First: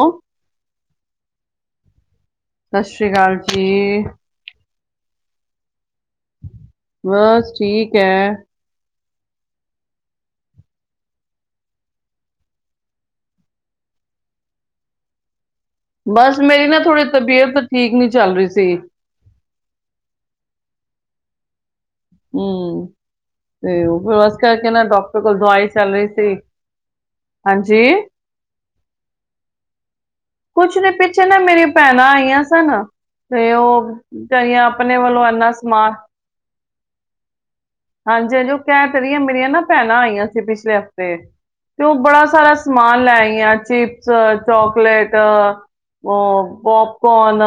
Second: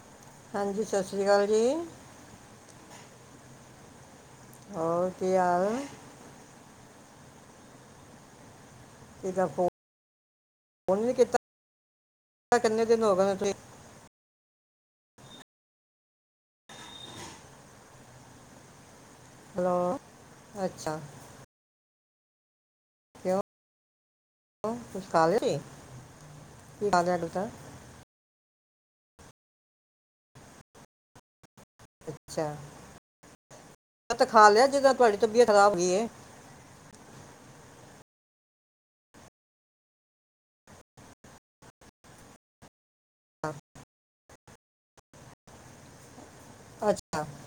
ਸਤਿ ਹਾਂਜੀ, ਸਸ ਰੀ ਕਾਲ ਜੀ। ਸਸ ਰੀ ਅਕਾਲ ਜੀ। ਹੋਰ ਕੀ ਹਾਲ ਬਸ ਠੀਕ ਹੈ। ਫੋ ਫੋਨ ਨ ਕੀਤਾ ਕਿੰਨੇ ਦਿਨ ਹੋ ਗਏ ਤੁਸੀਂ ਬਸ ਮੇਰੀ ਨਾ ਥੋੜ੍ਹੀ ਤਬੀਅਤ ਠੀਕ ਨਹੀਂ ਚੱਲ ਰਹੀ ਸੀ। ਹੈਲੋ, ਅੱਛਾ ਹੂੰ, ਕਿਉਂ ਤੇ ਉਹ ਫੇਰ ਓਸ ਕਰਕੇ ਨਾ ਕੁਛ ਡਾਕਟਰ ਖਾ ਕੋਲ ਲਿਆ ਸੀ ਦਵਾਈ ਚੱਲ ਰਹੀ ਸੀ, ਕੀ ਖਾ ਲਿਆ ਤੁਸੀਂ ਹਾਂਜੀ। ਕੁਛ ਨੀ ਪਿੱਛੇ ਨਾ ਮੇਰੀ ਭੈਣਾਂ ਆਈਆਂ ਅੱਛਾ ਸਨ ਤੇ ਉਹ ਮੈਂ ਤਾਂ ਖਾ ਲਿਆ ਵਿਚਾਰੀਆਂ ਜਦੋਂ ਆਪਣੇ ਤੁਹਾਡੀ ਵੱਲੋਂ ਤਬੀਅਤ ਇੰਨਾ ਖਰਾਬ ਹੋ ਗਈ ਸਮਾਨ ਹੈ ਹਾਂਜੀ-ਹਾਂਜੀ ਉਹ ਕਹਿ ਤੇ ਰੀਆਂ ਮੇਰੀਆਂ ਨਾ ਭੈਣਾਂ ਆਈਆਂ ਸੀ ਪਿਛਲੇ ਹਫ਼ਤੇ ਤੇ ਉਹ ਬੜਾ ਸਾਰਾ ਸਮਾ ਸਮਾਨ ਲੈ ਹਾਂ, ਆਈਆਂ ਚੀ ਚ ਚੌਕਲੇਟ ਦਾ ਉਹ ਅੱਛਾ ਪੋਪਕੋਨ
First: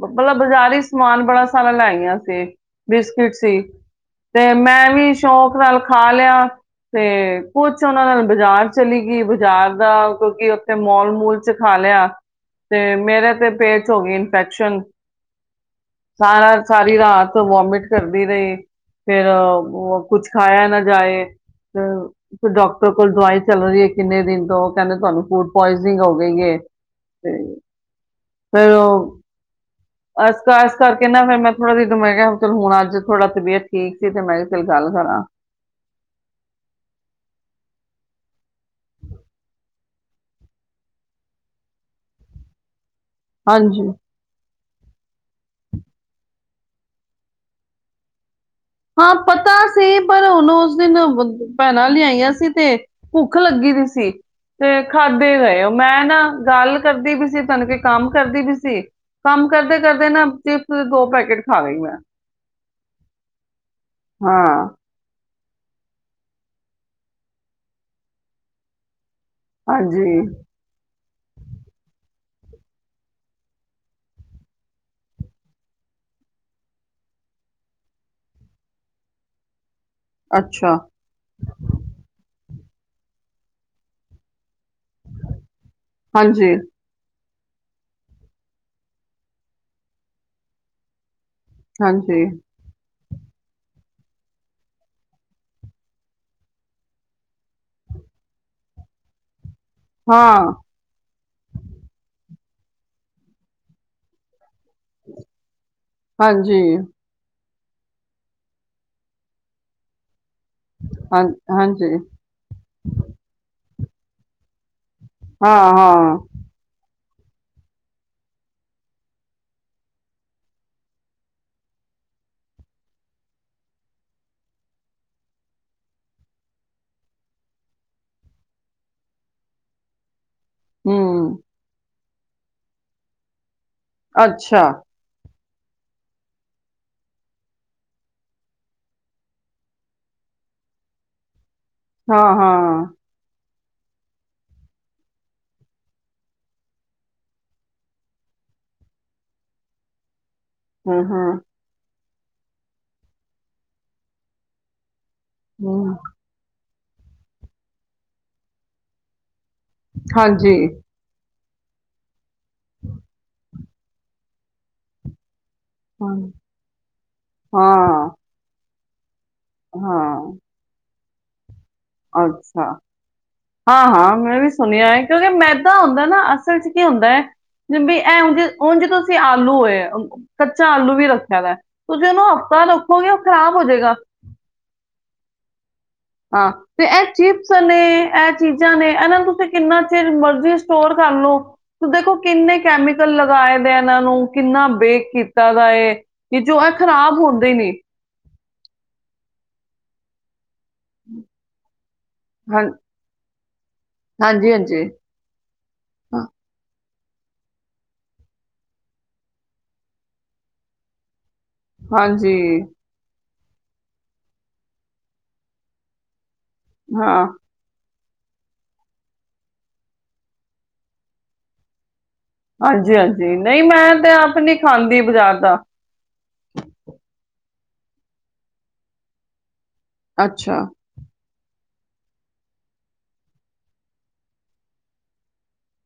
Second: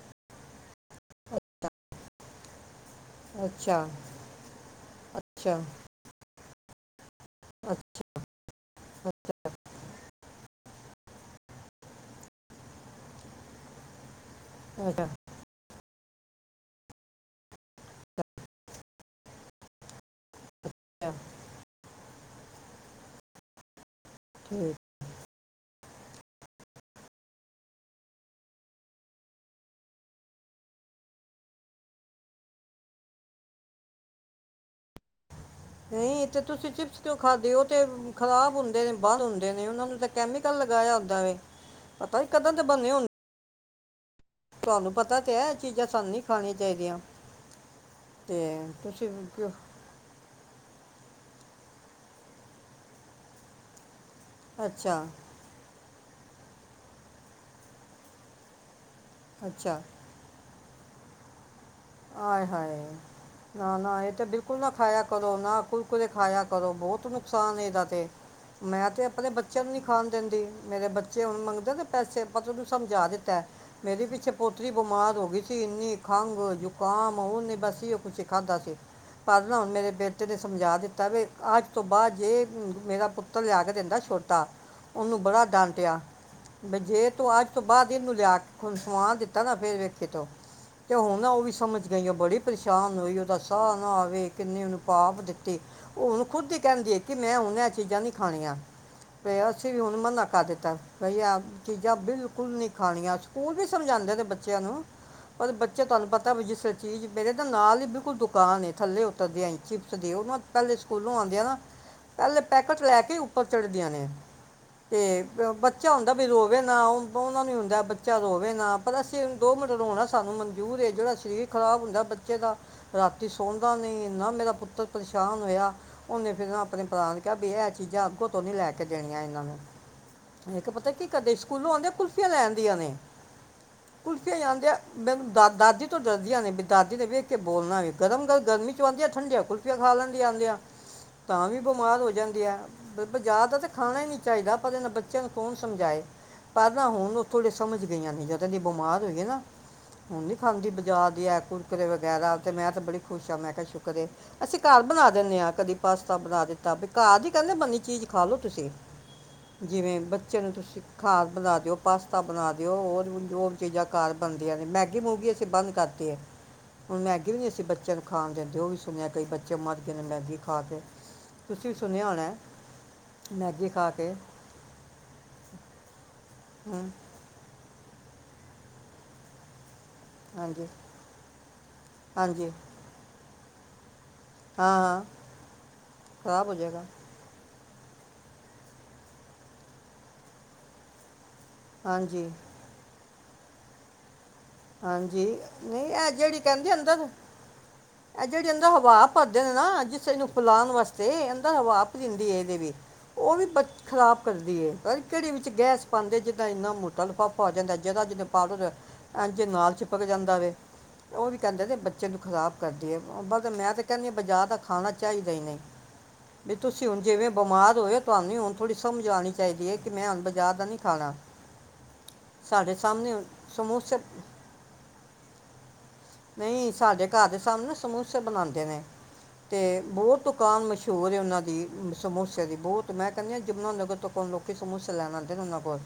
ਬ ਮਤਲਬ ਬਾਜ਼ਾਰੀ ਸਮਾਨ ਬੜਾ ਅੱਛਾ ਸਾਰਾ ਲੈ ਆਈਆਂ ਸੀ। ਬਿਸਕਿਟ ਸੀ ਅੱਛਾ ਤੇ ਮੈਂ ਵੀ ਅੱਛਾ ਸ਼ੌਕ ਨਾਲ ਖਾ ਲਿਆ। ਤੇ ਕੁਛ, ਅੱਛਾ ਉਹਨਾਂ ਅੱਛਾ ਨਾਲ ਬਾਜ਼ਾਰ ਚਲੀ ਗਈ, ਬਾਜ਼ਾਰ ਦਾ ਕਿਉਂਕਿ ਉੱਥੇ ਮੋਲ ਮ ਸਕੂਲ ਚ ਖਾ ਲਿਆ। ਤੇ ਮੇਰੇ ਤੇ ਪੇਟ ਚ ਹੋ ਗਏ ਨੇ। ਫੈਕਸ਼ਨ ਅੱਛਾ, ਸਾਰਾ, ਸਾਰੀ ਰਾਤ ਵੋਮਿਟ ਕਰਦੀ ਰਹੀ, ਫੇਰ ਕੁਛ ਖਾਇਆ ਨਾ ਜਾਏ ਅ ਫੇਰ ਡਾਕਟਰ ਕੋਲ ਦਵਾਈ ਚਲ ਰੀ ਏ ਕਿੰਨੇ ਦਿਨ ਤੋਂ ਓ ਠੀਕ ਕਹਿੰਦੇ ਤੁਹਾਨੂੰ ਫੂਡ ਪੌਇਜ ਪੌਇਜ਼ਨਿੰਗ ਹੋ ਗਈ ਐ। ਤੇ ਫਿਰ ਇਸ ਕਰ ਇਸ ਕਰਕੇ ਨਾ ਫਿਰ ਮੈਂ ਥੋੜਾ ਜਹੀ ਮੈਂ ਕਿਹਾ ਚਲ ਹੁਣ ਅੱਜ ਥੋੜਾ ਤਬੀਅਤ ਠੀਕ ਸੀ, ਤੇ ਮੈਂ ਕਿਹਾ ਚੱਲ ਗੱਲ ਕਰਾਂ। ਨਹੀਂ, ਤੇ ਤੁਸੀਂ ਚਿਪਸ ਕਿਉਂ ਖਾਦੇ ਹੋ ਤੇ ਖ਼ਰਾਬ ਹੁੰਦੇ ਨੇ ਬਾਹਰ ਹੁੰਦੇ ਨੇ, ਉਹਨਾਂ ਨੂੰ ਤਾਂ ਕੈਮੀਕਲ ਲਗਾਇਆ ਹੁੰਦਾ ਵੇ ਪਤਾ ਕਦੋਂ ਦੇ ਬਣੇ ਹੁੰਦੇ ਹਾਂਜੀ। ਤੁਹਾਨੂੰ ਪਤਾ ਤੇ ਹੈ ਐ ਚੀਜ਼ਾਂ ਸਾਨੂੰ ਨਈ ਖਾਣੀਆਂ ਚਾਹੀਦੀਆਂ। ਤੇ ਤੁਸੀਂ ਹਾਂ, ਪਤਾ ਕਿਉਂ- ਸੀ ਪਰ ਉਹਨੂੰ ਉਸ ਦਿਨ ਭੈਣਾਂ ਲਿਆਈਆਂ ਸੀ ਤੇ ਭੁੱਖ ਲੱਗੀ ਵੀ ਸੀ। ਤੇ ਅੱਛਾ ਖਾਧੇ ਗਏ ਮੈਂ ਨਾ ਗੱਲ ਕਰਦੀ ਵੀ ਸੀ ਤੁਹਾਨੂੰ ਕੇ ਕੰਮ ਕਰਦੀ ਵੀ ਸੀ ਕੰਮ ਕਰਦੇ ਅੱਛਾ ਤੇ ਦੋ ਪੈਕੇਟ ਖਾ ਗਈ ਮੈਂ ਆਏ ਹਾਏ ਨਾ ਨਾ ਏ ਤੇ ਬਿਲਕੁਲ ਹਾਂ ਨਾ ਖਾਇਆ ਕਰੋ ਨਾ ਕੁਰਕੁਰੇ ਖਾਇਆ ਕਰੋ ਬਹੁਤ ਨੁਕਸਾਨ ਇਹਦਾ ਤੇ ਮੈਂ ਤੇ ਆਪਣੇ ਬੱਚਿਆਂ ਨੂੰ ਨੀ ਹਾਂਜੀ ਖਾਣ ਦਿੰਦੀ ਮੇਰੇ ਬੱਚ [unintelligible] ਮੰਗਦਾ ਤੇ ਪੈਸੇ ਪਤਾ ਉਹਨੂੰ ਸਮਝਾ ਦਿੱਤਾ ਮੇਰੀ ਪਿੱਛੇ ਪੋਤਰੀ ਬਿਮਾਰ ਹੋ ਗਈ ਸੀ ਇੰਨੀ ਖੰਘ ਜੁ ਨੀ ਬਸ ਇਹੀ ਓ ਉਹ ਕੁਝ ਖਾਧਾ ਸੀ ਪਰਨਾ ਹੁਣ ਮੇਰੇ ਬੇਟੇ ਨੇ ਅੱਛਾ ਸਮਝਾ ਦਿੱਤਾ ਵੀ ਅੱਜ ਤੋਂ ਬਾਅਦ ਜੇ ਮੇਰਾ ਪੁੱਤਰ ਲਿਆ ਕੇ ਦਿੰਦਾ ਛੋਟਾ ਉਹਨੂੰ ਬੜਾ ਡਾਂਟਿਆ ਹਾਂਜੀ ਵੀ ਜੇ ਤੋਂ ਅੱਜ ਤੋਂ ਬਾਅਦ ਹੀ ਇਹਨੂੰ ਲਿਆ ਕੇ ਖਾਵਾ ਦਿੱਤਾ ਨਾ ਫੇਰ ਵੇਖੇ ਤੋ ਤੇ ਹੁਣ ਓ ਵੀ ਸਮਝ ਗਈ ਓ ਹਾਂਜੀ ਬੜੀ ਪਰੇਸ਼ਾਨ ਹੋਈ [unintelligible] ਸਾਹ ਨਾ ਆਵੇ ਕਿੰਨੀ ਉਹਨੂੰ ਭਾਫ ਦਿੱਤੀ ਓ ਹੁਣ ਖੁਦ ਹੀ ਕਹਿੰਦੀਏ ਕਿ ਮੈਂ ਹੁਣ ਐ ਚੀਜ਼ਾਂ ਨ ਵੀ ਹੁਣ ਮਨਾ ਕਰ ਹਾਂ ਦਿੱਤਾ ਬਈ ਆ ਚੀਜ਼ਾਂ ਬਿਲਕੁੱਲ ਨੀ ਖਾਣੀਆਂ ਸਕੂਲ ਵੀ ਸਮਝਾਉਂਦੇ ਨੇ ਬੱ ਚਿਆਂ ਨੂੰ ਪਰ ਬੱਚੇ ਤੁਹਾਨੂੰ ਪਤਾ ਹਾਂਜੀ ਚੀਜ਼ ਮੇਰੇ [unintelligible] ਨਾਲ ਹੀ ਬਿਲਕੁਲ ਦੁਕਾਨ ਏ ਥੱਲੇ ਉੱਤਰਦੇ ਆ ਈ ਚਿਪਸ ਦੇ ਓ ਪਹਿਲੇ ਸਕੂਲੋਂ ਹਾਂ ਆਉਂਦੇ ਆ ਨਾ ਹਾਂਜੀ ਪਹਿਲੇ ਪੈਕਟ ਲੈ ਕੇ ਉੱਪਰ ਚੜ ਦੀਆਂ ਨੇ ਤੇ ਹਾਂ ਬੱਚਾ ਹੁੰਦਾ ਹਾਂ ਵੀ ਰੋਵੇ ਨਾ ਓ ਓਨਾ ਨੂੰ ਹੀ ਹੁੰਦਾ ਬੱਚਾ ਰੋਵੇ ਨਾ ਪਰ ਅਸੀਂ ਦੋ ਮਿੰਟ ਰੋਣਾ ਸਾਨੂੰ ਮਨਜ਼ੂਰ ਏ ਜਿਹੜਾ ਸਰੀਰ ਖ਼ਰਾਬ ਹੁੰਦਾ ਬੱਚੇ ਦਾ, ਰਾਤੀ ਸੌਦਾ ਨਹੀਂ। ਨਾ ਮੇਰਾ ਪੁੱਤਰ ਪਰੇਸ਼ਾਨ ਹੋਇਆ। ਉਹਨੇ ਫਿਰ ਆਪਣੇ ਭਰਾ ਨੂੰ ਕਿਹਾ ਇਹ ਚੀਜ਼ਾਂ ਅੱਗੋਂ ਤੋਂ ਨੀ ਲਿਆ ਕੇ ਦੇਣੀਆਂ ਇਹਨਾਂ ਨੂੰ। ਪਤਾ ਕੀ ਕਦੇ ਹੂੰ ਸਕੂਲੋਂ ਆਉਂਦੇ ਲੈਣਦੀਆਂ ਨੇ ਅੱਛਾ [inaudible] ਦਾਦੀ ਡਰਦੀਆਂ ਨੇ ਵੀ, ਦਾਦੀ ਨੇ ਵੇਖ ਕੇ ਬੋਲਣਾ ਵੀ, ਗਰਮ ਗ ਗਰਮੀ ਚ ਆਉਂਦੀ ਆ ਠੰਡੀਆਂ ਕੁਲਫੀਆਂ ਖਾ ਲੰਦੀਆਂ ਆਉਂਦੇ ਆ ਤਾਂ ਵੀ ਬਿਮਾਰ ਹੋ ਹਾਂ ਜਾਂਦੀ ਹੈ ਹਾਂ ਜ਼ਿਆਦਾ ਤੇ। ਖਾਣਾ ਨੀ ਚਾਹੀਦਾ। ਪਰ ਇਹਨਾਂ ਬੱਚਿਆਂ ਨੂੰ ਕੌਣ ਸਮਜਾਏ ਪਰ ਨਾ ਹੁਣ ਥੋੜੇ ਸਮਜ ਗਈਆਂ ਨੇ ਜਦੋ ਦੀ ਬਿਮਾਰ ਹੋਏ ਨਾ ਹੁਣ ਨੀ ਖਾਂਦੀ ਹੂੰ ਜਾਦੀ ਹੂੰ ਹੈ ਕੁੁਰਕਰੇ ਵਿੱਚ ਮੈਂ ਤਾਂ ਬੜੀ ਖੁਸ਼ ਆ ਮੈਂ ਕਿਹਾ, ਸ਼ੁਕਰ ਹੈ। ਅਸੀਂ ਘਰ ਬਣਾ ਦਿੰਦੇ ਹਾਂ ਕਦੀ ਹੂੰ, ਪਾਸਤਾ ਬਣਾ ਦਿੰਦੇ ਘਾਹ ਦੀ ਕਹਿੰਦੇ ਬਨੀ ਚੀਜ਼ ਖਾ ਲੋਓ ਤੁਸੀਂ ਜਿਵੇਂ ਬੱਚਿਆਂ ਨੂੰ ਹਾਂਜੀ ਤੁਸੀਂ ਘਾਰ ਬਣਾ ਜੋ ਪਾਸ ਪਾਸਤਾ ਬਣਾ ਦਿਓ ਉਹ ਚੀਜ਼ਾਂ ਘਰ ਬਣਦੀਆਂ ਨੇ, ਮੈਗੀਮੂਗੀ ਅਸੀਂ ਬੰਦ ਕਰਦੇ ਹਾਂ ਆ ਹੁਣ ਮੈਗੀ ਵੀ ਨੀ, ਅਸੀਂ ਬੱਚਿਆਂ ਨੂੰ ਹਾਂ ਖਾਣ ਦਿੰਦੇ ਉਹ ਵੀ [unintelligible] ਕਈ ਬੱਚੇ ਮਰਦੇ ਨੇ ਹਾਂ, ਮੈਗੀ ਖਾਕੇ। ਅੱਛਾ ਮੈਗੀ ਹਾਂ ਖਾ ਕੇ ਹਾਂ, ਮੈਂ ਵੀ ਸੁਣਿਆ ਹੈ ਕਿਉਂਕਿ ਮੈਦਾ ਹੁੰਦਾ ਨਾ। ਅਸਲ ਚ ਕੀ ਹੂੰ ਹੁੰਦਾ ਹ ਵੀ ਏ ਉਂਝ-ਉਂਝ ਤੁਸੀਂ ਆਲੂ ਵੇ ਕੱਚਾ ਹਾਂਜੀ ਆਲੂ ਵੀ ਰੱਖਿਆ ਦਾ, ਤੁਸੀਂ ਉਹਨੂੰ ਹਾਂਜੀ ਹਫ਼ਤਾ ਰੱਖੋਗੇ। ਖਰਾਬ ਹੋ ਜਾਏਗਾ। ਹਾਂ, ਹਾਂ ਖਰਾਬ ਹਾਂ, ਹੋ ਤੇ ਜਾਏਗਾ ਐ ਚੀ ਨੇ, ਇਹ ਚੀਜ਼ਾਂ ਨੇ, ਇਹਨਾਂ ਨੂੰ ਤੁਸੀਂ ਕਿੰਨਾ ਚਿਰ ਮਰਜ਼ੀ ਸਟੋਰ ਕਰ ਲੋ। ਤ ਦੇਖੋ ਹਾਂਜੀ ਕਿੰਨੇ ਕੈਮਿਕਲ ਲਗਾਏ ਦੇ ਇਹਨਾਂ ਨੂੰ। ਕਿੰਨਾ ਬੇਕ ਹਾਂਜੀ ਕੀਤਾ ਦਾ ਨਹੀਂ ਏ ਇਹ ਜਿਹੜੀ ਕਿ ਜੋ ਹੈ ਖ਼ਰਾਬ ਹੁੰਦੇ ਹੀ ਨੀ ਜਿਹੜੇ ਅੰਦਰੋ ਹਵਾ ਭਰਦੇ ਨੇ, ਨਾ ਜਿਸੇ ਨੂੰ ਫਿਲਾਉਣ ਵਾਸਤੇ ਅੰਦਰ ਹਵਾ ਪਰੀ ਹੁੰਦੀ ਹੈ। ਏਦੇ ਹਾਂ ਵਿਚ ਉਹ ਵੀ ਬ ਖਰਾਬ ਹਾਂਜੀ ਕਰਦੀ ਹੈ, ਹਾਂਜੀ ਪਤਾ ਨੀ ਕੇਡੀ ਵਿੱਚ ਗੈਸ ਪਾਉਂਦੇ ਹਾਂ, ਜਿੱਦਾਂ ਇੰਨਾ ਮੋਂ [unintelligible] ਇੰਜ ਨਾਲ ਚਿਪਕ ਜਾਂਦਾ ਵੇ, ਉਵੀ। ਕਹਿੰਦੇ ਨੇ ਬੱਚੇ ਨੂੰ ਖ਼ਰਾਬ ਹਾਂਜੀ ਕਰਦੀ ਹੈ ਮੈਂ ਤੇ ਕਹਿੰਦੀ ਹਾਂ ਬਾਜ਼ਾਰ ਦਾ ਖਾਣਾ ਚਾਹੀਦਾ ਹੀ ਨਹੀਂ ਵੀ ਤੁਸੀਂ ਹੁਣ ਹਾਂ ਜਿਵੇਂ ਬਿਮਾਰ ਹੋਏ ਹੋ ਤੁਹਾਨੂੰ ਹੁਣ ਥੋੜੀ ਸਮਝ ਆਉਣੀ ਚਾਹੀਦੀ ਹੈ ਕਿ ਮੈਂ ਹੁਣ ਬਾਜ਼ਾਰ ਦਾ ਨੀ ਖਾਣਾ ਸਾਡੇ ਹਾਂਜੀ ਸਾਹਮਣੇ ਹਾਂਜੀ ਨਹੀਂ ਮੈਂ ਸਮੋਸੇ ਤੇ ਆਪ [unintelligible] ਨੀ ਖਾਂਦੀ ਬਾਜ਼ਾਰ ਦਾ ਸਾਨ ਸਮੋਸੇ ਬਣਾਉਂਦੇ ਨੇ ਅਤੇ ਬਹੁਤ ਅੱਛਾ ਦੁਕਾਨ ਮਸ਼ਹੂਰ ਹੈ ਉਹਨਾਂ ਦੀ ਦੀ ਸਮੋਸਿਆ ਦੀ ਬਹੁਤ ਮੈਂ ਕਹਿੰਦੀ ਹਾਂ ਜਮੁਨਾ ਨਗਰ ਤੋਂਣ ਲੋਕੀ ਸਮੋਸੇ ਲੈਣ ਆਉਂਦੇ ਨੇ ਉਹਨਾਂ ਕੋਲ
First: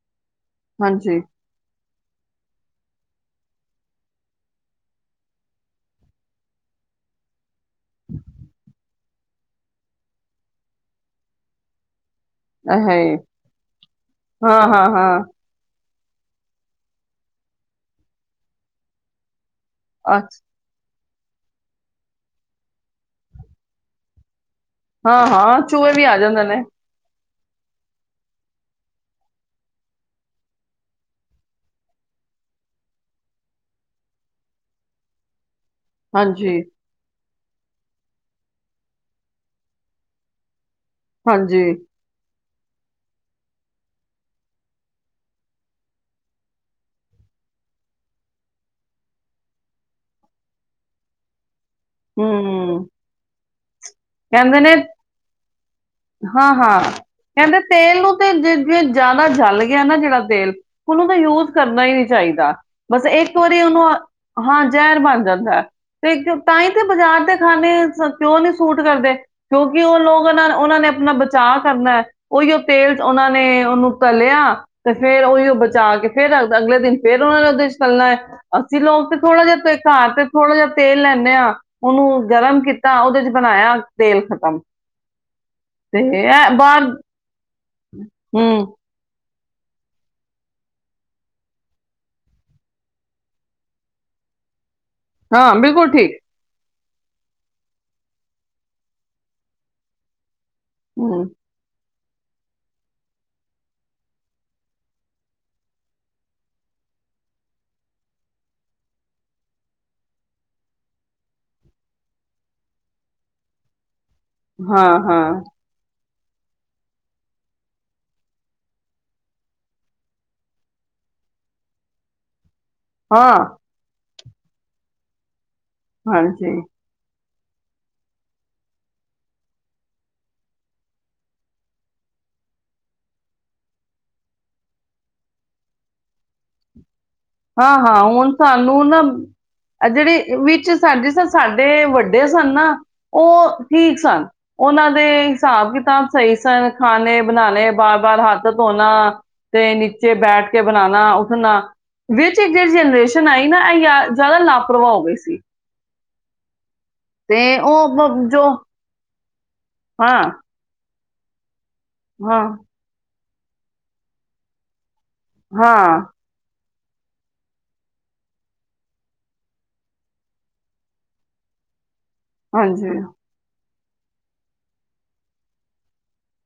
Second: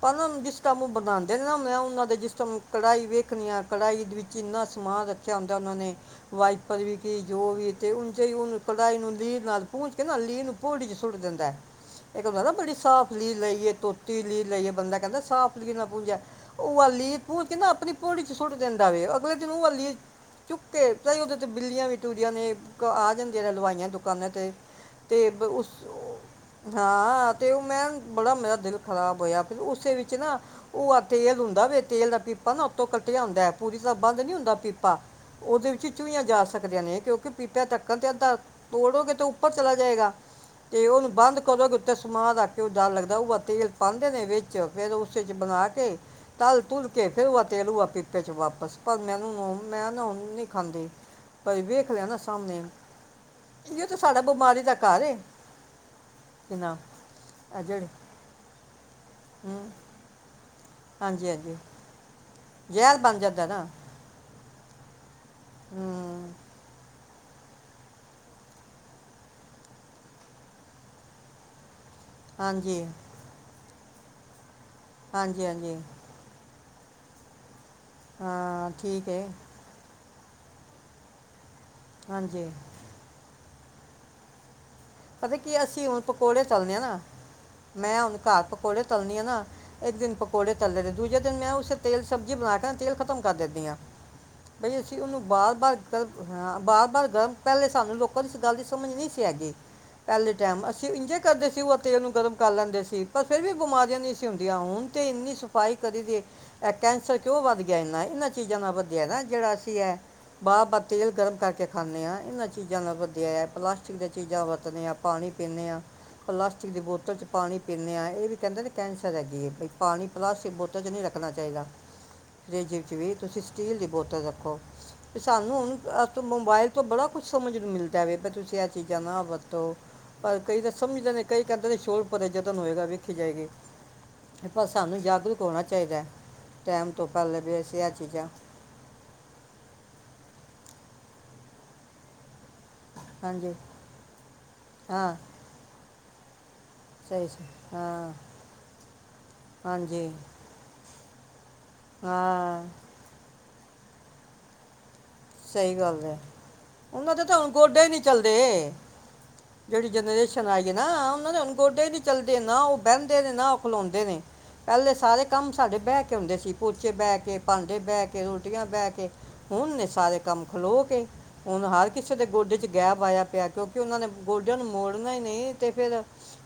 ਪਰ ਉਹ ਜਿਸ ਕੰਮ ਬ ਹਾਂਜੀ, ਵਦਉਂਦੇ ਨਾ ਮੈਂ ਉਹਨਾਂ ਜਿਸ ਟਾਈਮ ਕੜਾਈ ਵੇਖਣੀ ਆ ਕੜਾਈ ਦੇ ਵਿੱਚ ਇੰਨਾ ਸਮਾਨ ਰੱਖਿਆ ਹੁੰਦਾ ਉਹਨਾਂ ਨੇ ਵਾਈਪਰ ਵੀ ਕੀ ਜੋ ਵੀ ਤੇ ਉ ਉਹਨੂੰ ਕੜਾਈ ਨੂੰ ਲੀਹ ਨਾਲ ਪੂੰਝ ਕੇ ਨਾ ਲੀਹ ਨੂੰ ਭੋੜ ਚ ਸੁੱਟ ਦਿੰਦਾ ਹੈ ਇੱਕ ਹੁੰਦਾ ਨਾ ਤੁਹਾਡੀ ਇਹ ਹੈ ਸਾਫ ਈ, ਲੀਲ ਲਈ ਹ ਤੋਤੀ ਲੀ ਲਈ ਬੰਦਾ ਕਹਿੰਦਾ ਹਾਂ-ਹਾਂ-ਹਾਂ, ਸਾਫ ਲੀ ਪੂੰਜ ਉਹ ਆ ਲੀ ਪੂੰਜ ਕੇਹ ਨਾ ਆਪਣੀ ਪੋੜੀ ਚ ਸੁੱਟ ਦਿੰਦਾ ਵਵੇ ਤੂੰ ਅਲੀ ਅ ਚੁਕੇ ਤਾਂ ਉਹਦੇ ਤੇ ਬਿੱਲੀਆਂ ਵੀ ਟੂਰੀਆਂ ਨੇ ਆ ਜਾਂਣ ਜੜ ਲਵਾਈਆਂ ਦੁਕਾਨਾਂ ਤੇ ਤੇ ਹਾਂ-ਹਾਂ ਉਸ ਚੂਹੇ ਵੀ ਆ ਜਾਂਦੇ ਨੇ, ਹਾਂ ਤੇ ਉਹ ਮੈਂ ਬੜਾ ਮੇਰਾ ਦਿਲ ਖਰਾਬ ਹੋਇਆ ਫਿਰ ਉਸੇ ਵਿੱਚ ਨਾ ਉਹ ਆ ਤੇਲ ਹੁੰਦਾ ਵੇ ਤੇਲ ਦਾ ਪੀਪਾ ਨਾ ਉੱਤੋਂ ਕੱਟਿਆ ਹੁੰਦਾ ਪੂਰੀ ਬੰਦ ਨੀ ਹੁੰਦਾ ਪੀਪਾ ਉਹਦੇ ਵਿੱਚ ਚੂਈਆਂ ਜਾ ਸਕਦੀਆਂ ਨੇ ਕਿਉਂਕਿ ਪੀਪਿਆ ਢੱਕਣ ਤੇ ਅੱਧਾ ੜੋਗੇ ਤੇ ਉੱਪਰ ਚਲਾ ਜਾਏਗਾ ਅਤੇ ਹੁਣ ਬੰਦ ਹਾਂਜੀ-ਹਾਂਜੀ, ਕਰਦੋਂ ਕਿਤੇ ਸਮਾ ਦਾ ਘਿਓ ਡਰ ਲੱਗਦਾ ਉਹ ਤੇਲ ਪਾਉਂਦੇ ਨੇ ਵਿੱਚ ਫਿਰ ਉਸ ' ਬਣਾ ਕੇ ਤਲ ਧੁਲ ਕੇ ਫਿਰ ਉਹ ਤੇਲ ਉਆ ਪੀਪੇ 'ਚ ਵਾਪਸ ਮੈਂ ਉਹਨੂੰ ਨਹੀਂ ਖਾਂਦੇ ਭਾਈ ਵੇਖ ਹੋਇਆ ਨਾ ਸਾਹਮਣੇ ਹੂੰ, ਇਹ ਤਾਂ ਸਾਡਾ ਕਹਿੰਦੇ ਬਿਮਾਰੀ ਨੇ ਦਾ ਘਰ ਹੈ ਹਾਂ ਕਿੰਨਾ ਹਾਂ ਕਹਿੰਦੇ ਆ ਜਿਹੜੇ ਤੇਲ ਨੂੰ ਤੇ ਜੇ ਜੇ ਜ਼ਿਆਦਾ ਜਲ ਹਮ, ਗਿਆ ਨਾ ਜਿਹੜਾ ਤੇਲ ਹੁਣ ਉਹ ਦਾ ਹਾਂਜੀ ਯੂਜ ਹਾਂਜੀ ਕਰਨਾ ਹੀ ਨਹੀਂੀਦਾ ਜ਼ਹਿਰ ਬਸ ਬਣ ਇੱਕ ਜਾਂਦਾ ਵਾਰੀ ਨਾ ਉਹਨੂੰ ਹਾਂ ਜ਼ਹਿਰ ਬਣ ਜਾਂਦਾ ਤੇ ਹਮ, ਤਾਂ ਹੀ ਤੇ ਬਾਜ਼ਾਰ ਖਾਣੇ ਕਿਉਂ ਨੀ ਸੂਟ ਕਰਦੇ ਕਿਉਂਕਿ ਉਹ ਲੋਕ ਉਹਨਾਂ ਉਹਨਾਂ ਨੇ ਆਪਣਾ ਬਚਾਅ ਕਰਨਾ ਹੈ ਉਹੀ ਉਹ ਹਾਂਜੀ ਤੇਲ ਉਹਨਾਂ ਨੇ ਉਹਨੂੰ ਦਲਿਆ ਤੇ ਫੇਰ ਹਾਂਜੀ ਉਹੀ ਉਹ ਹਾਂਜੀ ਬਚਾ ਕੇ ਫੇਰ ਅਗਲੇ ਦਿਨ ਫੇਰ ਉਹਨਾਂ ਨੇਦੇ ਹਾਂ ਅਸੀਂ ਠੀਕ ਲੋਕ ਤੇ ਹੈ ਥੋੜਾ ਜਿਹਾ ਤੇ ਘਰ ਤੇ ਥੋੜ੍ਹਾ ਜਿਹਾ ਤੇਲ ਲੈਂਦੇ ਹਾਂ ਉਹਨੂੰ ਹਾਂਜੀ ਗਰਮ ਕੀਤਾ ਉਹਦੇ ਚ ਬਣਾਇਆ ਤੇਲ ਖ਼ਤਮ ਪਤਾ ਕੀ ਅਸੀਂ ਹੁਣ ਪਕੌੜੇ ਤਲਦੀ ਆ ਨਾ ਹੁਣ ਘਰ ਪਕੌੜੇ ਤਲ ਨੇ ਆ ਨਾ ਇੱਕ ਦਿਨ ਪਕੌੜੇ ਤਲੇ ਨੇ ਦੂਜ ਦਿਨ ਮੈਂ ਉਸ ਸਬਜ਼ੀ ਬਣਾ ਕੇ ਤੇਲ ਖਤਮ ਕਰ ਦਿੰਦੀ ਹਾਂ ਬਈ ਅਸੀਂ ਉਹਨੂੰ ਬਾਰ ਬਾਰ ਬਰ ਪਰ ਗਰਮ ਪਹਿਲੇ ਸਾਨੂੰ ਲੋਕਾਂ ਦੀ ਇਸ ਗੱਲ ਦੀ ਸਮਝ ਨਹੀਂ ਸੀ ਹੈਗੀ ਪਹਿਲੇ ਟਾਈਮ ਅਸੀਂ ਇੰਜ ਕਰਦੇ ਸੀ ਉਹ ਤੇਲ ਨੂੰ ਗਰਮ ਕਰ ਲੈਂਦੇ ਸੀ ਪਰ ਫਿਰ ਵੀ ਬਿਮਾਰੀਆਂ ਨਹੀਂ ਸੀ ਹੁੰਦੀਆਂ ਹੁਣ ਤੇ ਇੰਨੀ ਸਫ਼ਾਈ ਕਰੀ ਦੀ ਇਹ ਕੈਂਸਰ ਕਿਉਂ ਵੱਧ ਗਿਆ ਇਨਾ ਇਹਨਾਂ ਚੀਜ਼ਾਂ ਨਾਲ ਵਧਿਆ ਨਾ ਜਿਹੜਾ ਅਸੀਂ ਇਹ ਬਾਰ ਵਾਰ ਤੇਲ ਗਰਮ ਕਰਕੇ ਖਾਂਦੇ ਹਾਂ ਇਹਨਾਂ ਚੀਜ਼ਾਂ ਨਾਲ ਵਧਿਆ ਹੈ ਪਲਾਸਟਿਕ ਦੀਆਂ ਚੀਜ਼ਾਂ ਵਧ ਦੇ ਹਾਂ ਪਾਣੀ ਪੀਂਦੇ ਹਾਂ ਪਲਾਸਟਿਕ ਦੀ ਬੋਤਲ ' ਪਾਣੀ ਪੀਂਦੇ ਹਾਂ ਇਹ ਵੀ ਕਹਿੰਦੇ ਕੈਂਸਰ ਹੈਗੀ ਪਾਣੀ ਪਲਾਸਟਿਕ ਬੋਤਲ ' ਨਹੀਂ ਰੱਖਣਾ ਚਾਹੀਦਾ ਫਰਿੱਜ ਵਿੱਚ ਵੀ ਤੁਸੀਂ ਸਟੀਲ ਦੀ ਬੋਤਲ ਰੋ ਕਿਸ ਹੁਣ ਅ ਹਾਂਜੀ ਮੋਬਾਇਲ ਤੋਂ ਬੜਾ ਕੁਛ ਸਮਝ ਨੂੰ ਮਿਲਦਾ ਤੁਸੀਂ ਚੀ ਕਣਾ ਹੋ ਪਰ ਕਈ ਤਾਂ ਸਮਝਦੇਦੇ ਕਈ ਕਹਿੰਦੇ ਨੇ ਸ਼ੋਦ ਪਰ ਯਤਨ ਹੋਏਗਾ ਵੇਖੀ ਜਾਏਗੀ ਪਰ ਸਾਨੂੰ ਜਾਗਰੂਕ ਹੋਣਾ ਚਾਹੀਦਾ ਟਮ ਹਾਂ ਹਾਂ ਹੁਣ ਸਾਨੂੰ ਨਾ ਜਿਹੜੇ ਵੀ ਸਾਂਜੀ ਸਰ ਸਾਡੇ ਵੱਡੇ ਸਨ ਨਾ ਹਾਂਜੀ ਉਹ ਠੀਕ ਸਨ ਉਹਨਾਂ ਦੇ ਹਾਂ ਹਿਸਾਬ ਕਿਤਾਬ ਸਹੀ ਸਨ ਖਾਣੇ ਸਹੀ ਸਹੀ ਬਣਾਣੇ ਬਾਰ ਹਾਂ ਬਾਰ ਹੱਥ ਧੋਣਾ ਤੇ ਹਾਂਜੀ ਨੀਚੇ ਬੈਠ ਕੇ ਬਣਾਣਾ ਖ ਨਾ ਵਿੱਚ ਇੱਕ ਹਾਂ ਜਿਹੜੀ ਜਨਰੇਸ਼ਨ ਆਈ ਨਾ ਇਹ ਯ ਜ਼ਿਆਦਾ ਲਾਪਰਵਾਹ ਹੋ ਗਏ ਸੀ ਸਹੀ ਗੱਲ ਹੈ ਉਹਨਾਂ ਦੇ ਤਾਂ ਤੇ ਹੁਣ ਗੋਡੇ ਉਹ ਹੀ ਨਹੀ ਬ- ਜੋ ਚੱਲਦੇ ਜਿਹੜੀ ਹਾਂ ਜਨਰੇਸ਼ਨ ਆਗੀ ਨਾ [unintelligible] ਗੋਡੇ ਨ ਚੱਲਦੇ ਹਾਂ ਨਾ ਉਹ ਬਹਿੰ ਨੇ ਨਾ ਉਹ ਖਲਉਂਦੇ ਨੇ ਪਹਿਲੇ ਸਾਰੇ ਕੰਮ ਸਾਡੇ ਬਹਿ ਹਾਂ ਕੇ ਆਉਂਦੇ ਸੀ ਪੋਚੇ ਬਹਿ ਕੇ ਭਾਂਡੇ ਬਹਿ ਕੇ ਰੋਟੀਆਂ ਬਹਿ ਕੇ ਹੁਣ ਨੇ ਸਾਰੇ ਕੰਮ ਖਲੋ ਕੇ ਹੁਣ ਹਰ ਕਿਸੇ ਦੇ ਗੋਡੇ ਚ ਹਾਂਜੀ ਗੈਬ ਆਇਆ ਕਿ ਉਹਨਾਂ ਨੇ ਗੋਡਿਆਂ ਨੂੰ ਮੋੜਨਾ ਹੀ ਨਹੀਂ ਅਤੇ ਫਿਰ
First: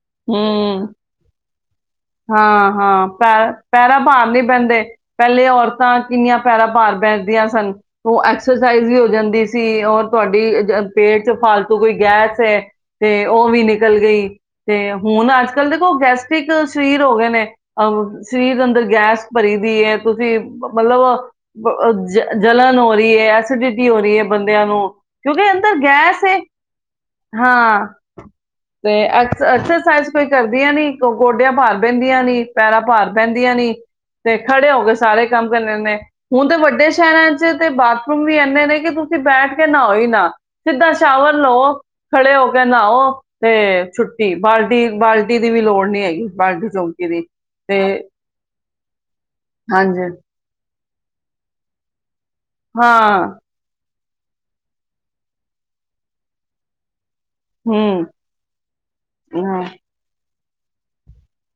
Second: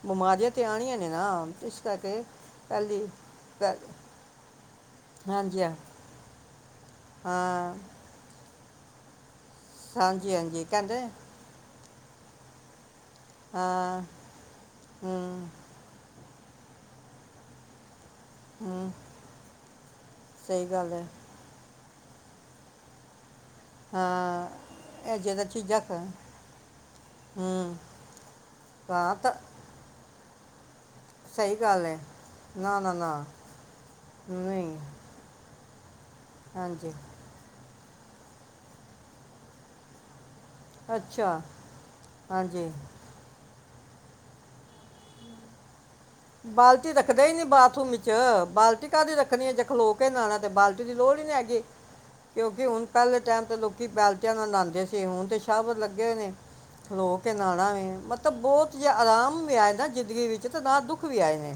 ਬਿਮਾਰੀਆਂ ਤੇ ਹਮ ਆਣੀਆਂ ਨੇ ਨਾ ਇਸ ਕਰਕੇ ਹਾਂ ਹਾਂ ਪਹਿਲੀ ਪੈ ਪੈਰਾ ਪਹਿ- ਭਾਰ ਨੀ ਪੈਂਦੇ ਪਹਿਲੇ ਹਾਂਜੀ ਹਾਂ, ਔਰਤਾਂ ਕਿੰਨੀਆਂ ਪੈਰਾਾਂ ਭਾਰ ਬੈਦੀਆਂ ਸਨ ਹਾਂ ਉਹ ਐਕਸਰਸਾਈਜ਼ ਵੀ ਹੋ ਜਾਂਦੀ ਸੀ ਔਰ ਹਾਂਜੀ ਤੁਹਾਡੀ ਹਾਂਜੀ ਕਹਿੰਦੇ ਪੇਟ ਚ ਫਾਲਤੂ ਤੂੰ ਕੋਈ ਗੈਸ ਹੈ ਤੇ ਉਹ ਵੀ ਨਿਕਲ ਹਾਂ ਗਈ ਹੁਣ ਹੂੰ ਅੱਜ ਕੱਲ ਦੇਖੋ ਸਸਟਿਕ ਸਰੀਰ ਹੋ ਗਏ ਨੇ ਅਹ ਸਰੀਰ ਅੰਦਰ ਹੂੰ ਗੈਸ ਭਰੀ ਵੀਤ ਤੁਸੀਂ ਸਹੀ ਗੱਲ ਹੈ ਮਤਲਬ ਜ ਜਲਣ ਹੋ ਰਹੀ ਹੈ। ਐਸੀਡਿਟੀ ਹੋ ਰਹੀ ਹੈ। ਹਾਂ ਬੰਦਿਆਂ ਨੂੰ ਇਹ ਜਿਹੜਾ ਕਿਉਂਕਿ ਅੰਦਰ ਚੀਜ਼ਾਂ ਖ- ਗੈਸ ਹੂੰ ਹਾਂ, ਤੇ ਤਾਂ ਤਾਂ ਐਕਸਰਸਾਈਜ਼ ਕੋਈ ਕਰਦੀਆਂ ਨੀ ਗੋਡਿਆਂ ਸਹੀ ਭਾਰ ਗੱਲ ਹੈ ਪੈਂਦੀਆਂ ਨੀ ਨਾ ਪੈਰਾਂ ਨਾ ਭਾਰ ਨਾ ਪੈਂਦੀਆਂ ਨੀ ਤੇ ਖੜੇ ਨਹੀਂ ਹੋ ਗਏ ਸਾਰੇ ਕੰਮ ਨੇ ਹੁਣ ਤੇ ਵੱਡੇ ਹਾਂਜੀ ਸ਼ਹਿਰਾਂ ਚ ਤੇ ਬਾਥਰੂਮ ਵੀ ਇੰਨੇ ਨੇ ਕਿ ਤੁਸੀਂ ਬੈਠ ਕੇ ਨਾਹਾਓ ਹੀ ਨਾ ਸਿੱਧਾ ਸ਼ਾਵਰ ਅੱਛਾ ਲਓ ਖੜੇ ਹੋ ਕੇ ਹਾਂਜੀ ਨਹਾਓ ਤੇ ਛੱਟ ਤੇ ਬਾਲਟੀ ਬਾਲਟੀ ਦੀ ਵੀ ਲੋੜ ਨਹੀਂ ਹੈਗੀ ਬਾਲਟੀ ਚੌਂਕੀ ਦੀ ਰੱਖਦਾ ਹੀ ਨੀ ਤੇ ਬਾਥਰੂਮ ਵਿੱਚ ਬਾਲਟੀ ਕਾਹਦੀ ਰੱਖਣੀ ਹੈ ਜੇ ਖਲੋ ਕੇ ਹਾਂਜੀ ਨਣਾ ਤੇ ਬਾਲਟੀ ਦੀ ਲੋੜ ਹੀ ਨਹੀਂ ਹੈਗੀ ਕਿਉਂਕਿ ਹੁਣ ਪਹਿਲੇ ਹਾਂ ਟਾਈਮ ਲੋਕੈਲ ਨਾਲ ਲਾਉਂਦੇ ਸੀ ਹੁਣ ਤੇ ਸ਼ਬ ਲੱਗੇ ਨੇ ਲੋਕ ਕੇ ਨਾਲਣਾ ਹੂੰ ਵ ਮਤਲਬ ਬਹੁਤ ਜਿ ਆਰਾਮ ਵੀ ਹਾਂ ਆਏ ਨਾ ਜ਼ਿੰਦਗੀ ਵਿੱਚ ਜ ਤਦ ਦਾ ਦੁੱਖ ਕੁੁੱਖ ਵੀ ਆਏ ਨੇ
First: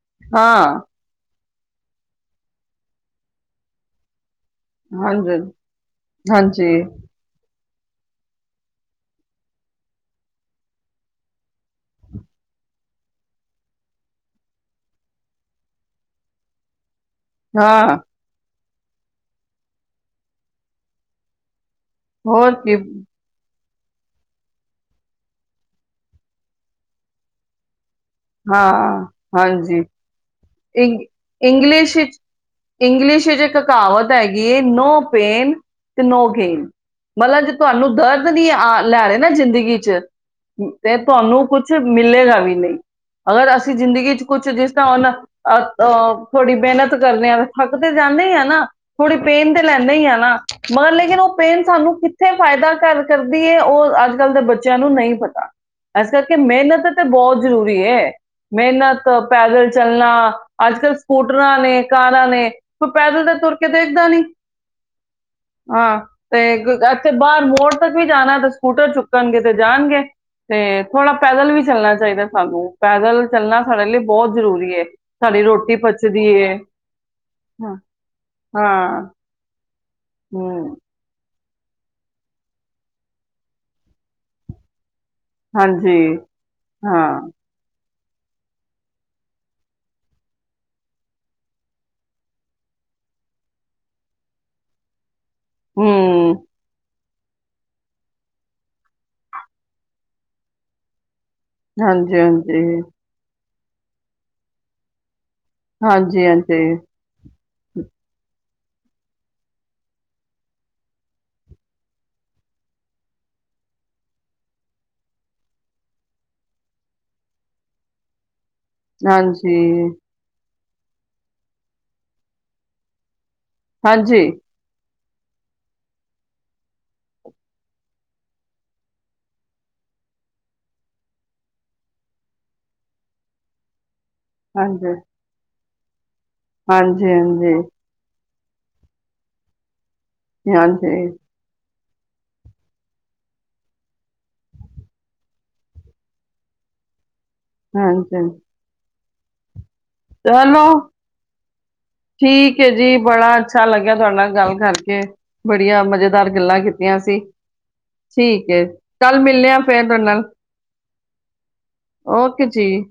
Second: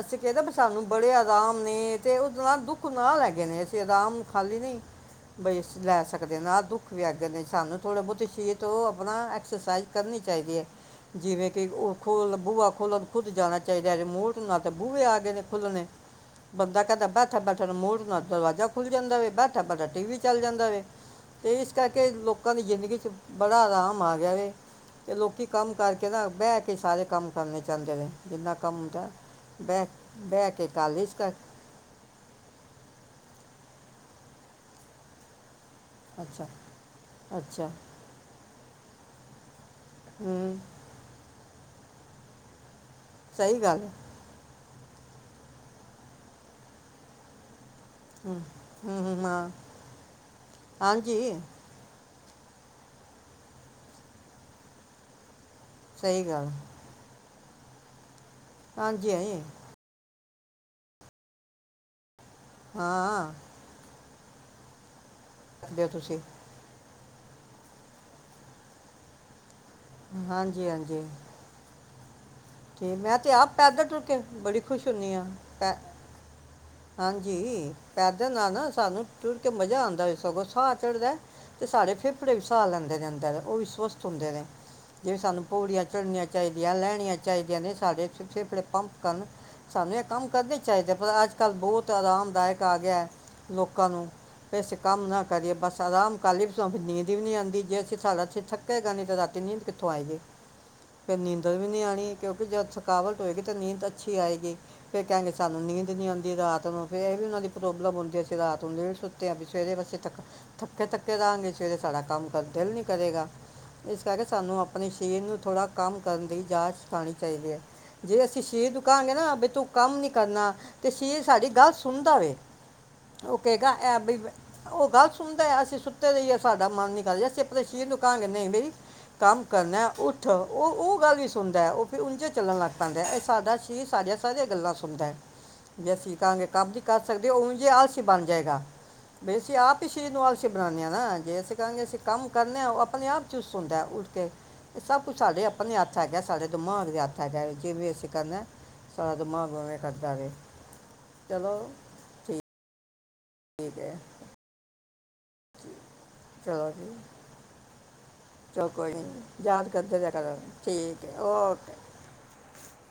ਅਸੀਂ ਕਹਿੰਦੇ ਵੀ ਹਾਂ ਸਾਨੂੰ ਬੜੇ ਰਾਮ ਨੇ ਤੇ ਉਹਦੇ ਨਾਲ ਦੁੱਖ ਨਾ ਲੈ ਗਏ ਨੇ ਅਸੀਂ ਰਰਾਮ ਖਾਲੀ ਨਹੀਂ ਹਾਂਜੀ ਬਈ ਅਸੀਂ ਲੈ ਸਕਦੇ ਨਾਹ ਹਾਂਜੀ ਦੁੱਖ ਵੀ ਅੱਗੇ ਨੇ ਸਾਨੂੰ ਥੋੜ੍ਹੀ ਬਹੁਤੀ ਸੀਰ ਤੋਂ ਆਪਣਾ ਐਕਸਰਸਾਈਜ਼ ਕਰਨੀ ਚਾਹੀਦੀ ਹੈ ਜਿਵੇਂ ਕਿ ਉਹ ਖੋਲਣ ਬੂਆ ਖੋਲਣ ਖੁੱਦ ਜਾਣਾ ਚਾਹੀਦਾ ਰਿਮੋਟ ਨਾ ਤਾਂ ਬੂਹੇ ਆ ਗਏ ਨੇ ਖੁੱਲਣੇ ਬੰਦਾ ਕਹਿੰਦਾ ਥਬ ਥਰ ਮੋ ਹਾਂ ਨ ਦਰਵਾਜਾ ਖੁੱਲ ਜਾਂਦਾ ਵ ਬਬਾ ਟੀ ਵੀ ਚੱਲ ਜਾਂਦਾ ਵ ਤੇ ਕਰਕੇ ਹੋਰ ਲੋਕਾਂ ਦੀ ਕੀ ਜ਼ਿੰਦਗੀ ਚ ਬੜ ਬੜਾ ਆਰਾਮ ਆ ਗਿਆ ਵ ਤੇ ਲੋਕੀ ਕੰਮ ਕਰਕੇ ਨਾ ਬਹਿ ਕੇ ਸਾਰੇ ਕੰਮ ਕਰਨੇ ਗਾਂਜ ਹੈ ਜਿੰਨਾ ਕੰਮ ਹੁੰਦਾ ਕੇ ਇ ਕਾਲਜ ਕਰ ਇੰਗਲਿਸ਼ ਵਿੱਚ ਇੰਗਲਿਸ਼ ਵਿੱਚ ਕਾਵਤ ਹੈਗੀ ਹੈ ਨੋ ਪੇਨ ਤੇ ਨੋ ਅੱਛਾ ਗੇਮ ਮਤਲਬ ਜੇ ਅੱਛਾ ਤੁਹਾਨੂੰ ਦਰਦ ਨਹੀਂ ਆਉਣ ਲੈ ਰਹੇ ਨਾ ਜ਼ਿੰਦਗੀ ਚ ਹੂੰ ਤੇ ਤੁਹਾਨੂੰ ਕੁੱਛ ਕੁ ਮਿਲੇਗਾ ਵੀ ਨਹੀਂ ਅਗਰ ਸਹੀ ਅਸੀਂ ਗੱਲ ਹੈ। ਜ਼ਿੰਦਗੀ 'ਚ ਕੁਛ ਜਿਸ ਤਾਂ ਨਾ ਅ ਅਹ ਥੋੜ੍ਹੀ ਮਿਹਨਤ ਕਰਨ ਆ ਥੱਕ ਤੇ ਜਾਂਦੇ ਹੂੰ ਆ ਨਾ ਹੂੰ, ਥੋੜ੍ਹੀ ਹੂੰ ਹਾਂ ਪੇਨ ਤੇ ਲੈਂਦੇ ਹੀ ਆ ਨਾ ਮਗਰ ਲੇਕਿਨ ਉਹ ਹਾਂਜੀ ਪੇਨ ਸਾਨੂੰ ਕਿੱਥੇ ਫਾਇਦਾ ਘ ਕਰਦੀ ਉਹ ਅੱਜ ਕੱਲ੍ਹ ਦੇ ਬੱਚਿਆਂ ਨੂੰ ਨਹੀਂ ਪਤਾ ਇਸ ਸਹੀ ਕਰਕੇ ਗੱਲ ਮਿਹਨਤ ਤਾਂ ਬਹੁਤ ਜ਼ਰੂਰੀ ਹੈ ਮਿਹਨਤ ਹਾਂਜੀ ਹਾਂਜੀ, ਪੈਦਲ ਚੱਲਣਾ ਅੱਜ ਕੱਲ੍ਹ ਸਕੂਟਰਾਂ ਨੇ ਕਾਰ ਨੇ ਤੂੰ ਪੈਦਲ ਹਾਂ ਤੇ ਤੁਰ ਕੇ ਦੇਖਦਾ ਨੀ ਦੇ ਹਾਂ ਤੁਸੀਂ ਤੇ ਬਾਹਰ ਮੋੜ ਤੱਕ ਵੀ ਜਾਣਾ ਤੇ ਸਕੂਟਰ ਚੁੱਕਣਗੇ ਤੇ ਜਾਣਗੇ ਤੇ ਹਾਂਜੀ ਹਾਂਜੀ ਥੋੜਾ ਪੈਦਲ ਵੀ ਚੱਲਣਾ ਚਾਹੀਦਾ ਸਾਨੂੰ ਤੇ ਮੈਂ ਪੈਦਲ ਤੇ ਆਪ ਚੱਲਣਾ ਸਾਡੇ ਪੈਦਲ ਲਈ ਤੁਰ ਕੇ ਬਹੁਤ ਬੜੀ ਜ਼ਰੂਰੀ ਹੈ ਖੁਸ਼ ਹੁੰਨੀ ਸਾਡੀ ਰੋਟੀ ਪਚਦੀ ਹੈ ਹਾਂਜੀ ਹਾਂ ਪੈਦਲ ਆ ਨਾ ਹਾਂ ਸਾਨੂੰ ਟੁੁਰ ਕੇ ਮਜ਼ਾ ਆਉਂਦਾ ਵੀ ਸਗੋਂ ਸਾਹ ਹੂੰ ਚੜਦਾ ਅਤੇ ਸਾਰੇੇ ਫੇਫੜੇ ਵੀ ਸਾਹ ਲੈਂਦੇ ਨੇ ਅੰਦਰ ਉਹ ਸਵਸਥ ਹੁੰਦੇ ਨੇ ਜਿਵੇਂ ਸਾਨੂੰ ਪੋੜੀਆਂ ਹਾਂਜੀ ਚੜਨੀਆਂ ਚਾਹੀਦੀਆਂ ਲੈਣੀਆਂ ਹਾਂ ਨਹੀ ਸਾਡੇ ਪਿਛੇ ਜਿਹੜੇ ਪੰਪ ਸਨ। ਸਾਨੂੰ ਇਹ ਕੰਮ ਕਰਨੇ ਚਾਹੀਦੇ, ਪਰ ਅੱਜ ਕੱਲ੍ਹ ਬਹੁਤ ਆਰਾਮਦਾਇਕ ਆ ਗਿਆ ਲੋਕਾਂ ਨੂ ਕਿ ਅਸੀਂ ਕੰਮ ਨਾ ਕਰੀਏ ਬਸ ਆਰਾਮ ਕਰ ਹੂੰ ਲਇਏ, ਬਸ ਅਪਨੀ ਨੀਂਦ ਨੀਂਦ ਨਹੀਂ ਆਉਂਦੀ, ਜੇ ਅਸੀਂ ਸਾਰਾ ਦਿਨ ਥੱਕੇਗਾ ਨਹੀਂ ਤੇ ਰਾਤੀਂ ਨੀਂਦ ਕਿਥੋ ਆਏਗੀ। ਫਿਰ ਨੀਂਦਰ ਵੀ ਨਹੀਂ ਆਣੀ। ਹਾਂਜੀ ਕਿਉਂਕਿ, ਜਦ ਹਾਂਜੀ ਥਕਾਵਟ ਹੋਏਗ ਤੇ ਨੀਂਦ ਅੱਛੀ ਆਏਗੀ, ਫਿਰ ਕਹਣਗੇ ਸਾਨੂੰ ਨੀਂਦ ਨਹੀਂ ਹਾਂਜੀ ਆਉਂਦੀ ਰਾਤ ਹਾਂਜੀ ਨੂੰ ਫਿਰ ਇਹ ਵੀ ਉਹਨਾਂ ਦੀ ਪ੍ਰੋਬਲਮ ਹੁੰਦੀ ਅਸੀਂ ਰਾਤ ਲੇਟ ਸੁੱਤੇ ਆ ਵੀ ਸਵੇਰੇ ਬਸੇ ਥੱਕੇ ਥੱਕੇ ਰਹਾਂਗੇ, ਸਵੇਰੇ ਸਾਡਾ ਕੰਮ ਕਰਨ ਦਾ ਦਿਲ ਨਹੀਂ ਕਰੇਗਾ। ਇਸ ਕਰਕੇ ਸਾਨੂੰ ਅਪਣੇ ਸਰੀਰ ਨੂੰ ਥੋੜ੍ਹਾ ਕੰਮ ਕਰਨ ਦੀ ਜਾਚ ਸਿਖਾਉਣੀ [inaudible] ਦੇ ਏਨੁ ਕਹਾਂਗੇ ਨਾ ਭੀ ਤੂੰ ਹਾਂਜੀ ਕੰਮ ਨੀ ਕਰਨਾ ਤੇ ਸਰੀਰ ਸਾਡੀ ਗੱਲ ਸੁਣਦਾ ਵੇ। ਉਹ ਕਹੇਗਾ ਐ ਭੀ ਹਾਂਜੀ ਔ ਗਲ ਸੁਣ ਸੁਣਦਾ, ਅਸੀਂ ਸੁੱਤੇ ਰਹਿਏ ਸਾਡਾ ਮਨ ਨਹੀਂ ਕਰਦਾ। ਅਸੀ ਅਪਣੇ ਸ਼ਰੀਰ ਨੂੰ ਕਹਾਂਗੇ, ਨਹੀਂ ਬਈ ਕੰਮ ਕਰਨਾ ਉੱਠ ਉਹ -ਉਹ ਗੱਲ ਵੀ ਸੁਣਦਾ ਉਹ ਫਿਰ ਉਂਝੇ ਚੱਲਣ ਲੱਗ ਪੈਂਦਾ, ਇਹ ਸਾਡਾ ਸ਼ਰੀਰ ਸਾਡੀਆਂ ਸਾਰੀਆਂ ਗੱਲਾਂ ਹਾਂਜੀ ਸੁਣਦਾ। ਜੈਸੀ ਕਰਾਂਗੇ ਕੰਮ ਵੀ ਕਰ ਹਾਂਜੀ ਸਕਦੇ ਹੋ ਹਾਂਜੀ ਉਂਝੇ ਹੀ ਆਲਸੀ ਬਣ ਜਾਏਗਾ, ਵੈਸੀ ਆਪ ਸਰੀਰ ਨੂੰ ਆਲਸੀ ਬਣਾਂਣੇ ਆ ਹਾਂਜੀ ਨਾ ਜੇ ਅਸੀ ਕਹਾਂਗੇ ਅਸੀਂ ਕੰਮ ਕਰਨੇ ਆ ਉਹ ਅਪਣੇ ਆਪ ਚੁਸਤ ਹੁੰਦਾ ਉੱਠ ਕੇ ਇਹ ਸਭ ਕੁਛ ਸਾਡੇ ਅਪਣੇ ਹੱਥ ਹੈਗਾ ਸਾਡੇ ਦਿਮਾਗ ਦੇ ਹੱਥ। ਹੈਗਾ ਕਿਵੇਂ ਅਸੀਂ ਹਾਂਜੀ ਕਰਨਾ ਸ਼ਾਇਦ [unintelligible] ਕਰਦਾ ਵੇ ਚਲੋ ਚਲੋ ਠੀਕ ਜੀ। ਬੜਾ ਅੱਛਾ ਲੱਗਿਆ ਹੈ ਤੁਹਾਡੇ ਨਾਲ ਗੱਲ ਕਰਕੇ। ਬੜੀਆਂ ਮਜ਼ੇਦਾਰ ਗੱਲਾਂ ਚਲੋ ਜੀ ਕੀਤੀਆਂ ਅਸੀ, ਠੀਕ ਹੈ ਚਲੋ ਕੋਈ ਕੱਲ ਨੀ, ਮਿਲਣੇ ਆ ਯਾਦ ਫੇਰ ਕਰਦੇ ਤੁਹਾਡੇ ਰਿਆ ਨਾਲ ਕਰੋ ਠੀਕ ਹੈ। ਓਕੇ। ਓਕੇ ਜੀ